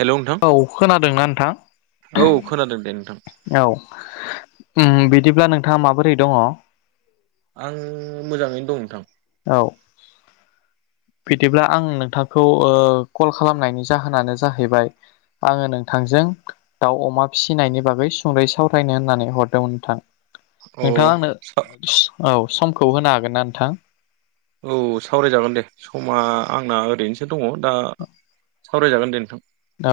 हेल' नोंथां औ खोनादोंना नोंथां। औ खोनादों दे नोंथां? औ उम बिदिब्ला नोंथाङा माबोरै दङ। आं मोजाङैनो दं नोंथां। औ बिदिब्ला आं नोंथांखौ कल खालामनायनि जाहोनानो जाहैबाय आङो नोंथां नोंजों दाउ अमा फिनायनि बागै सुंद'यै सावरायनो होननानै हरदोंमोन नोंथां। अ नोंथाङा आंनो औ समखौ होनो हागोन ना नोंथां? औ सावरायजागोन दे समा आंना ओरैनोसो दङ दा सावरायजागोन दे नोंथां। औ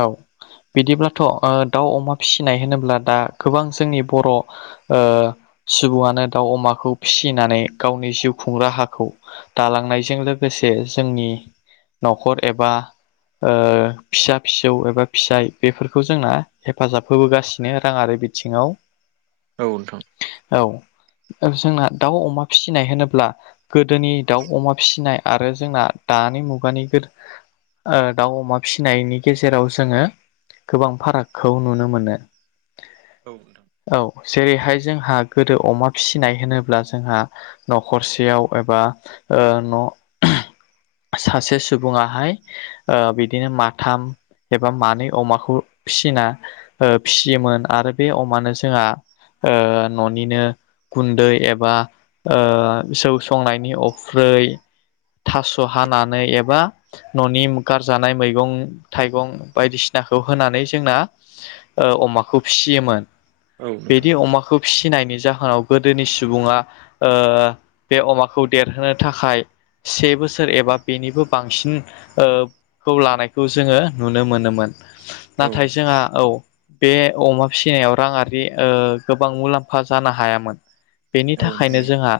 बिदिब्लाथ' ओ दाउ अमा फिनाय होनोब्ला दा गोबां जोंनि बर' ओ सुबुङानो दाउ अमाखौ फिनानै गावनि जिउ खुं राहाखौ दालांनायजों लोगोसे जोंनि न'खर एबा ओ फिसा फिसौ एबा फिसाय बेफोरखौ जोंना हेफाजाब होबोगासिनो राङारि बिथिङाव। औ नोंथां। औ जोंना दाउ अमा फिनाय होनोब्ला गोदोनि दाउ अमा फिसिनाय आरो जोंना दा दानि मुगानि ओ दाउ अमा फिनायनि गेजेराव जोङो गोबां फारागखौ नुनो मोनो। औ नोंथां। औ जेरैहाय जोंहा गोदो अमा फिनाय होनोब्ला जोंहा न'खरसेयाव एबा ओ न' सासे सुबुङाहाय ओ बिदिनो माथाम एबा मानै अमाखौ फिना ओ फियोमोन आरो बे अमानो जोंहा ओ न'निनो गुन्दै एबा ओ सौ संनायनि अफ्रै थास' हानानै एबा न'नि गारजानाय मैगं थाइगं बायदिसिनाखौ होनानै जोंना ओ अमाखौ फियोमोन। औ नोंथां बिदि अमाखौ फिनायनि जाहोनाव गोदोनि सुबुङा ओ बे अमाखौ देरहोनो थाखाय से बोसोर एबा बेनिबो बांसिन ओ खौ लानायखौ जो जोङो नुनो मोनोमोन औ नाथाय जोंहा औ बे अमा फिनायाव राङारि ओ गोबां मुलाम्फा जानो हायामोन। बेनि थाखायनो नोंथां जोंहा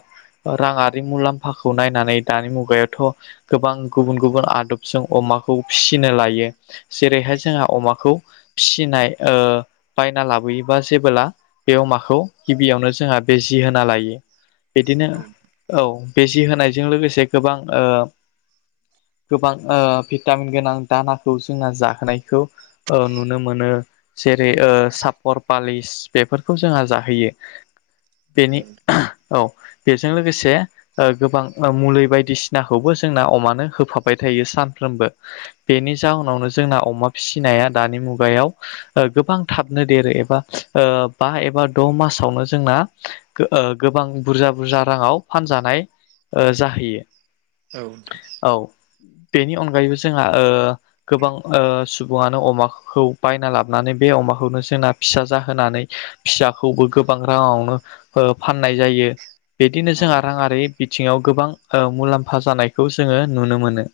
राङारि मुलाम्फाखौ नायनानै दानि मुगायावथ' गोबां गुबुन-गुबुन आदबजों अमाखौ फि नो लायो जेरैहाय जोंहा अमाखौ फिनाय ओ बायना लाबोयोबा जो बोला बे अमाखौ गिबियावनो जोंहा बेजि होना लायो। बिदिनो औ औ बेजि होनायजों लोगोसे गोबां ओ गोबां ओ भिटामिन गोनां दानाखौ जोंहा जाहोनायखौ ओ नुनो मोनो जेरै- ओ सापर पालिस बेफोरखौ जोंहा जाहोयो बेनि औ बेजों लोगोसे ओ गोबां मुलि बायदिसिनाखौबो जोंना अमानो होफाबाय था थायो सानफ्रोमबो। बेनि जाउनावनो जोंना अमा फिनाया दानि मुगायाव ओ गोबां थाबनो देरो एबा ओ बा एबा द' मासावनो जोंना गो ओ गोबां बुरजा-बुरजा राङाव फानजानाय ओ जाहैयो। औथ' औ बेनि अनगायैबो जोंहा ओ गोबां ओ सुबुङानो अमाखौ बायना लाबोनानै बे अमाखौनो जोंना फिसा जा होनानै फिसाखौबो गोबां राङावनो फाननाय जायो। बिदिनो औ जोंहा रांआरि बिथिङाव गोबां ओ मुलाम्फा जानायखौ जोङो नुनो मोनो।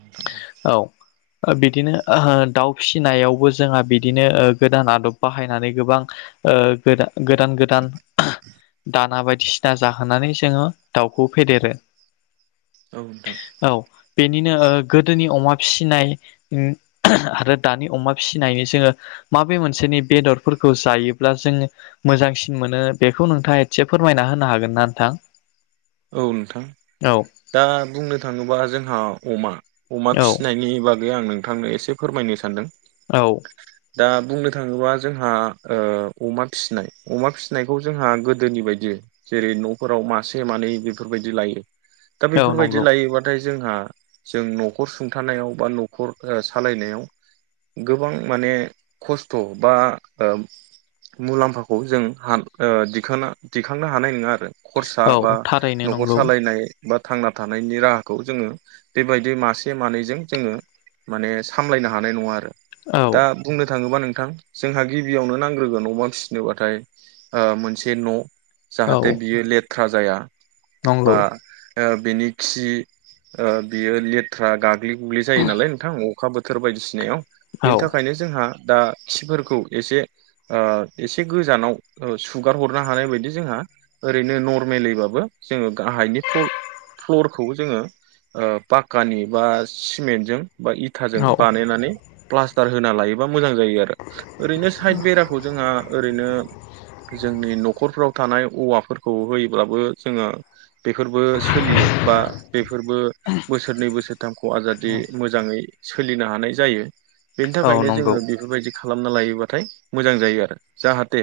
[inaudible] औ बिदिनो ओ दाउ फिसिनायावबो जोंहा बिदिनो गोदान आदब बाहायनानै गोबां ओ गोदा गोदान गोदान दाना बायदिसिना जाहोनानै जोंङो दाउखौ फेदेरो औ नोंथां औ बेनिनो गोदोनि अमा फिसिनाय उम आरो दानि अमा फिसिनायनि जोंङो माबे मोनसे नि बेदरफोरखौ जायोब्ला जों मोजांसिन मोनो बेखौ नोंथांङा एसे फोरमायना होनो हागोन नों थां औ नोंथां दा बुंनो थांङोबा जोंहा अमा अमा औ फिसिनायनि बागै आं नोंथांनो एसे फोरमायनो सानदों औ दा बुंनो थांङोबा जोंहा ओ अमा फिनाय अमा फिसिनायखौ जोंहा गोदोनि बायदि जेरै न'फोराव मासे मानै बेफोरबायदि लायो दा औ बेफोरबायदि नंगौ लायोबाथाय जोंहा जों न'खर सुंथानायाव बा न'खर ओ सालायनायाव गोबां माने खस्थ' बा ओ मुलाम्फाखौ जों हान ओ दिखांना दिखांनो हानाय नंङा आरो खरसा औ बा थारैनो न'खर नंगौ सालायनाय बा थांना थानायनि राहाखौ जोंङो बेबायदि मासे मानैजों जोंङो माने सामलायनो हानाय नंङा आरो औ दा बुंनो थांङोबा नों नोंथां जोंहा गिबियावनो नांग्रोगोन अमा फिसिनोबाथाय मोनसे न' औ जाहाथे बियो लेथ्रा जाया नंगौ बा ओ बेनि खि ओ बियो लेथ्रा गाग्लिगुग्लि जायो नालाय नोंथां अखा बोथोर बायदिसिनायाव औ बेनि थाखायनो जोंहा दा खिफोरखौ एसे ओ एसे गोजानाव सुगार हरनो हानाय बायदि जोंहा ओरैनो नर्मेलयैबाबो जोंङो गाहायनि प्र फ्लरखौ जोंङो ओ पाक्कानि बा सिमेन्टजों बा इथाजों औ बानायनानै प्लास्टार होना लायोबा मोजां जायो आरो ओरैनो साइद बेराखौ जोंहा ओरैनो जोंनि न'खरफ्राव थानाय औवाफोरखौ होयोब्लाबो जोंङो फयो बा बेफोरबो बोसोरनै बोसोरथामखौ आजादि मोजांङै सोलिनो हानाय जायो बेनि औ थाखायनो नंगौ जोंंङो बेफोरबायदि खालामना लायो बाथाय मोजां जायो आरो जाहाथे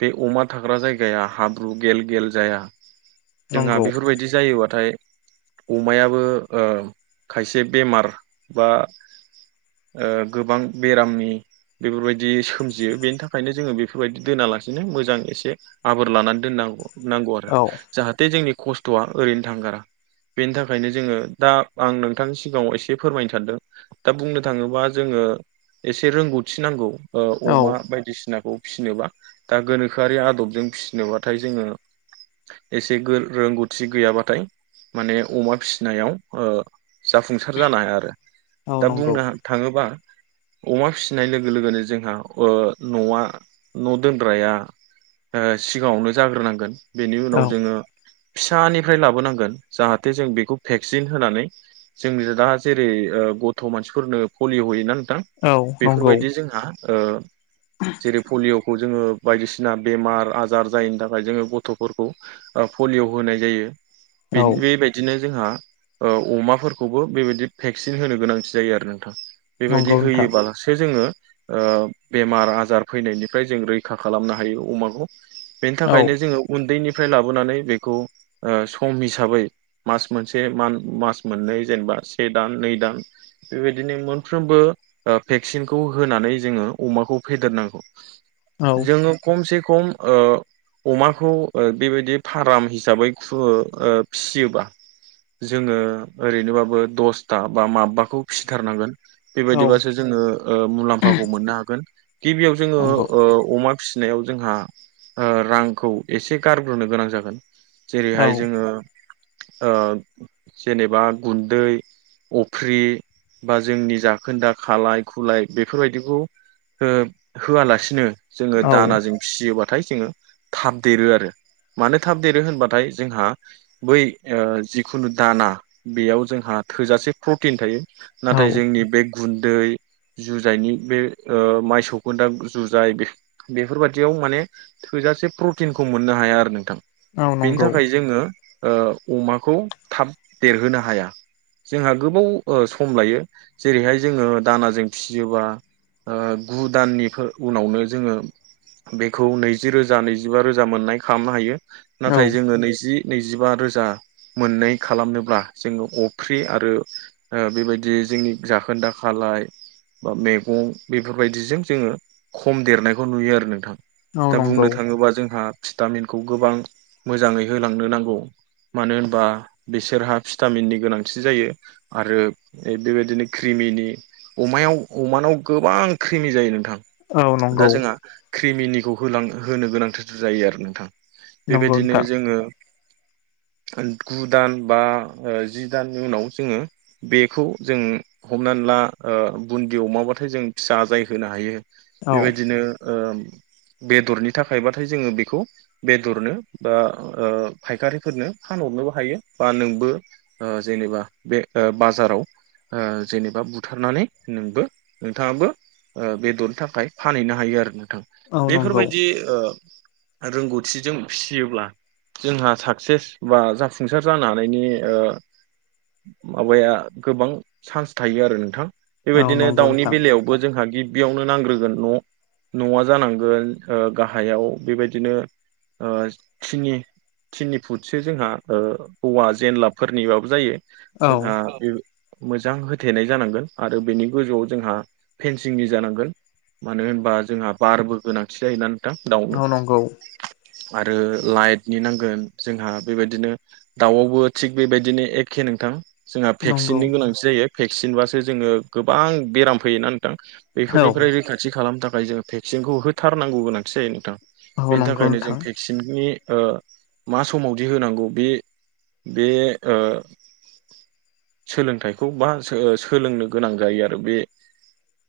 बे अमा थाग्रा जायगाया हाब्रु गेल गेल जाया जोंहा नंगौ बेफोरबायदि जायोबा नाथाय अमायाबो ओ खायसे बेमार बा ओ गोबां बेरामनि बेफोरबायदि सोमजियो बेनि थाखायनो जोंङो बेफोरबायदि दोनालासिनो मोजां एसे आबोर लानानै दोननांगौ नांगौ आरो औ जाहाथे जोंनि खस्थ'आ ओरैनो थांगारा बेनि थाखायनो जोंङो दा आं नोंथांनि सिगांङाव एसे फोरमायनो सानदों दा बुंनो थांङोबा जोंङो ओ एसे रोंगौथि नांगौ ओ औ अमा बायदिसिनाखौ फिसिनोबा दा गोनोखोआरि आदबजों फिसिनोबाथाय जोंङो एसे गो रोंगौथि गैयाबाथाय माने अमा फिसिनायाव जाफुंसार जानो हाया आरो औ दा नंगौ बुंनो थांङोबा [inaudible] अमा फिसिनाय लोगो लोगोनो जोंहा ओ न'आ न' दोनग्राया ओ सिगांङावनो जाग्रोनांगोन बेनि औ उनाव जोंङो फिसानि फ्राय लाबोनांगोन जाहाथे जों बेखौ भेक्सिन होनानै जों दा जेरै ओ गथ' मा मानसिफरनो फलियअ' होयोना नोंथां औ नंगौ बेफोरबायदि जोंहा ओ जेरै फलिअ' खौ जोंङो बायदिसिना बेमार आजार जायैनि थाखाय जोंङो गथ'फोरखौ ओ पलिय' होनाय जायो। औ बे-बेबायदिनो जोंहा ओ अमाफोरखौबो बेबायदि भेक्सिन होनो गोनांथि जायो आरो नोंथां। बेबायदि नंगौ नोंथां होयोब्लालासो जोङो बेमार आजार फैनायनिफ्राय जों रैखा खालामनो हायो अमाखौ। बेनि औ थाखायनो जोङो उन्दैनिफ्राय लाबोनानै बेखौ सम हिसाबै मास मोनसे मास मोननै जेनेबा से दान नै दान। बेबायदिनो मोनफ्रोमबो भेक्सिनखौ होनानै जोङो अमाखौ फेदेरनांगौ। औ जोङो खमसे खम ओ अमाखौ ओ बेबायदि फार्म हिसाबै फिसियोबा। जोङो ओरैनोबाबो दसथा बा माबबाखौ फिसिथारनांगोन। औ बेबायदिबासो जोङो मुलाम्फाखौ मोननो हागोन गिबियाव जोङो नंगौ अमा फिसिनायाव जोंहा रांखौ एसे गारग्रोनो गोनां जागोन। औ जेरैहाय जोङो जेनेबा गुन्दै अख्रि बा जोंनि जाखोन्दा खालाय खुलाय बेफोरबायदिखौ होआलासिनो जोङो औ दानाजों फियोबाथाय जोङो थाबदेरो आरो मानो थाबदेरो होनबा नाथाय जोंहा बै जिखुनु दाना बेयाव जोंहा थोजासे प्रटिन थायो। औ नाथाय जोंनि बे गुन्दै, जुजायनि बे मायसौखौ दा जुजाय बेफोरबायाददियाव माने थोजासे प्रटिनखौ मोननो हाया आरो नोंथां औ बेनि नंगौ थाखाय जोङो अमाखौ थाब देरहोनो हाया। जोंहा गोबाव सम लायो जेरैहाय जोङो दानाजों फिसियोबा गु दाननि उनावनो जोङो बेखौ नैजि रोजा नैजिबा रोजा मोननाय खालामनो हायो औ नाथाय जोङो नैजि नैजिबा रोजा। मोनै खालामनोब्ला जोङो अफ्रि आरो बेबायदि जोंनि जाखोनदा खा फाय बा मैगं बेफोरबायदिजों जोङो खम देरनायखौ नुयो आरो नोंथां। औ दा नंगौ बुंनो थाङोबा जोंहा भिटामिनखौ गोबां मोजाङै होलांनो नांगौ। मानो होनबा बिसोरहा भिटामिननि गोनांथि जायो आरो बेबायदिनो क्रिम नि अमायाव अमानाव गोबां ख्रिमि जायो नोंथां। औ दा नंगौ। जोंहा क्रिमिनिखौ होनो गोनांथार जायो आरो नोंथां नंगौ बेबायदिनो नोंथां जोङो [inaudible] गु दान बा जि दाननि उनाव जोङो बेखौ जों हमनानै खानला बुन्दि अमाब्लाथाय जों फिसा जाय होनो हायो। औ बेबायदिनो बेदरनि थाखायबाथाय जोङो बेखौ बेदरनो बा फायखारिफोरनो फानहरनोबो हायो बा नोंबो जेनेबा बे बाजाराव जेनेबा बुथारनानै नोंबो नोंथाङाबो बेदरनि थाखाय फानहैनो हायो आरो नोंथां। औ नंगौ बेफोरबायदि रोंगौथि बोरथिजों फिसियोब्ला जोंहा साक्सेस बा जाफुंसार ज हानायनि माबाया गोबां चान्स थायो आरो नोंथां। औ बेबायदिनो नंगौ दाउनि नोंथां बेलायावबो जोंहा गिदिर बेयावनो नांग्रोगोन न' न'आ जानांगोन गाहायाव बेबायदिनो ओ थिनि थिनि फुटसो जोंहा ओ औवा जेनलाब फोरनिबाबो जायो औ जोंहा मोजां होथेनाय जानांगोन आरो बेनि गोजौआव जोंहा फेनसिंनि जानांगोन। मानो होनबा जोंहा बारबो गोनांथि जायोना नोंथां औ दाउनो। नंगौ आरो लाइटनि नांगोन जोंहा बेबायदिनो दाउआवबो थिग बेबायदिनो एखे नोंथां जोंहा नंगौ भेक्सिननि गोनांथि जायो भेक्सिन बासो जोङो गोबां बेराम फैयो ना नोंथां औ बेफोरनिफ्राय रैखाथि खालामनो थाखाय जोङो भेक्सिनखौ होथारनांगौ गोनांथि जायो नोंथां। औ नंगो नोंथां। नि ओ मा समावदि होनांगौ बे बे ओ सोलोंथाइखौ बा सोलोंनो गोनां जायो आरो बे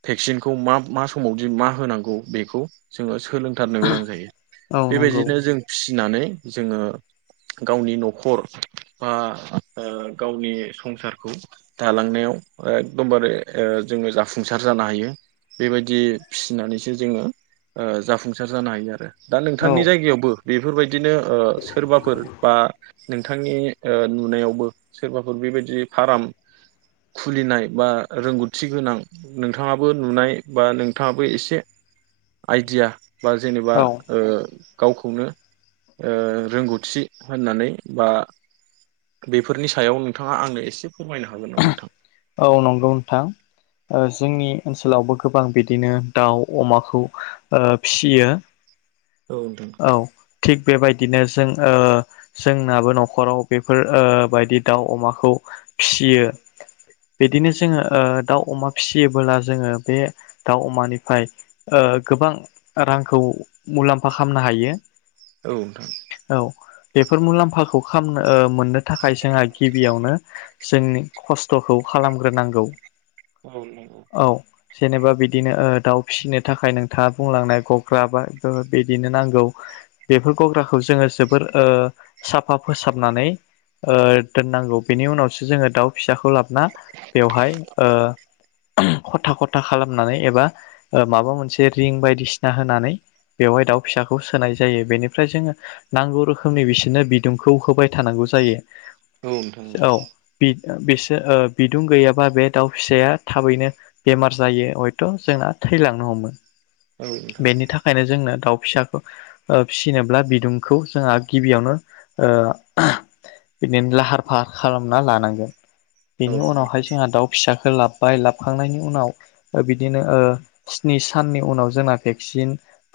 भेक्सिनखौ मा मा समावदि मा होनांगौ बेखौ जोङो सोलोंथारनो गोनां जायो औ नंगौ बेबायदिनो जों फिसिनानै जोङो गावनि न'खर बा ओ गावनि संसारखौ दालांनायाव एखदमबारे ओ जोङो जाफुंसार जानो हायो बेबायदि फिसिनानैसो जोङो ओ जाफुंसार जानो हायो आरो दा नोंथांनि औ जायगायावबो बेफोरबायदिनो ओ सोरबाफोर बा नोंथांनि ओ नुनायावबो सोरबाफोर बेबायदि फार्म खुलिनाय बा रोंगौथि गोनां नोंथाङाबो नुनाय बा नोंथाङाबो एसे आइडिया बा जेनेबा औ ओ गावखौनो ओ रोंगौथि होननानै बा बेफोरनि सायाव नोंथाङा आंनो एसे फोरमायनो हागोन नामा नोंथां? औ नंगौ नोंथां। ओ जोंनि ओनसोलावबो गोबां बिदिनो दाउ अमाखौ ओ फियो। औ नोंथां। थिग बेबायदिनो जों ओ जोंनाबो न'खराव बेफोर ओ बायदि दाउ अमाखौ फिसियो। बिदिनो जोङो ओ दाउ अमा फिसियोबोला जोङो बे दाउ अमानिफ्राय ओ गोबां रांखौ मुलाम्फा खालामनो हायो। औ नोंथां। औ बेफोर मुलाम्फाखौ खालामनो ओ मोननो थाखाय जोंहा गिबियावनो जोंनि खस्थ'खौ खालामग्रोनांगौ। औ नंगौ। औ जेनेबा बिदिनो ओ दाउ फिसिनो थाखाय नोंथाङा बुंलांनाय गग्रा बा बिदिनो नांगौ। बेफोर गग्राखौ जोङो जोबोर ओ साफा फोसाबनानै ओ दोननांगौ बेनि उनावसो जोङो दाउ फिसाखौ लाबोना बेवहाय ओ खथा खथा खालामनानै एबा ओ माबा मोनसे रिं बायदिसिना होनानै बेवहाय दाउ फिसाखौ सोनाय जायो बेनिफ्राय जोङो नांगौ रोखोमनि बिसोरनो बिदुंखौ होबाय थानांगौ जायो। औ नोंथां औ। बिसोर ओ बिदुं गैयाबा बे दाउ फिसाया थाबैनो बेमार जायो हयथ' जोंना थैलांनो हमो औ नोंथां बेनि थाखायनो जोंनो दाउ फिसाखौ ओ फिसिनोब्ला बिदुंखौ जोंहा गिबियावनो ओ बिदिनो लाहार फाहार खालामना लानांगोन औ बेनि नोंथां उनावहाय जोंहा दाउ फिसाखौ लाबबाय लाबखांनायनि उनाव बिदिनो ओ स्नि साननि उनाव जोंना भेक्सिन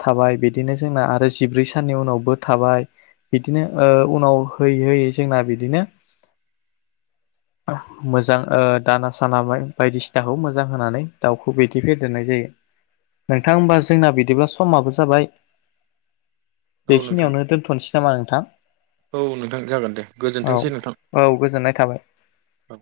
थाबाय बिदिनो जोंना आरो जिब्रै साननि उनावबो थाबाय। बिदिनो ओ उनाव होयै होयै जोंना बिदिनो मोजां ओ दाना साना बायदिसिनाखौ मोजां होनानै दाउखौ बिदि फेदेरनाय जायो। नोंथां होमबा जोंना बिदिब्ला समाबो जाबाय। औ नोंथां औ नोंथां बेखिनियावनो दोनथ'नोसै नामा नोंथां। औ नोंथां जागोन दे औ गोजोनथोंसै नोंथां औ गोजोननाय थाबाय औ।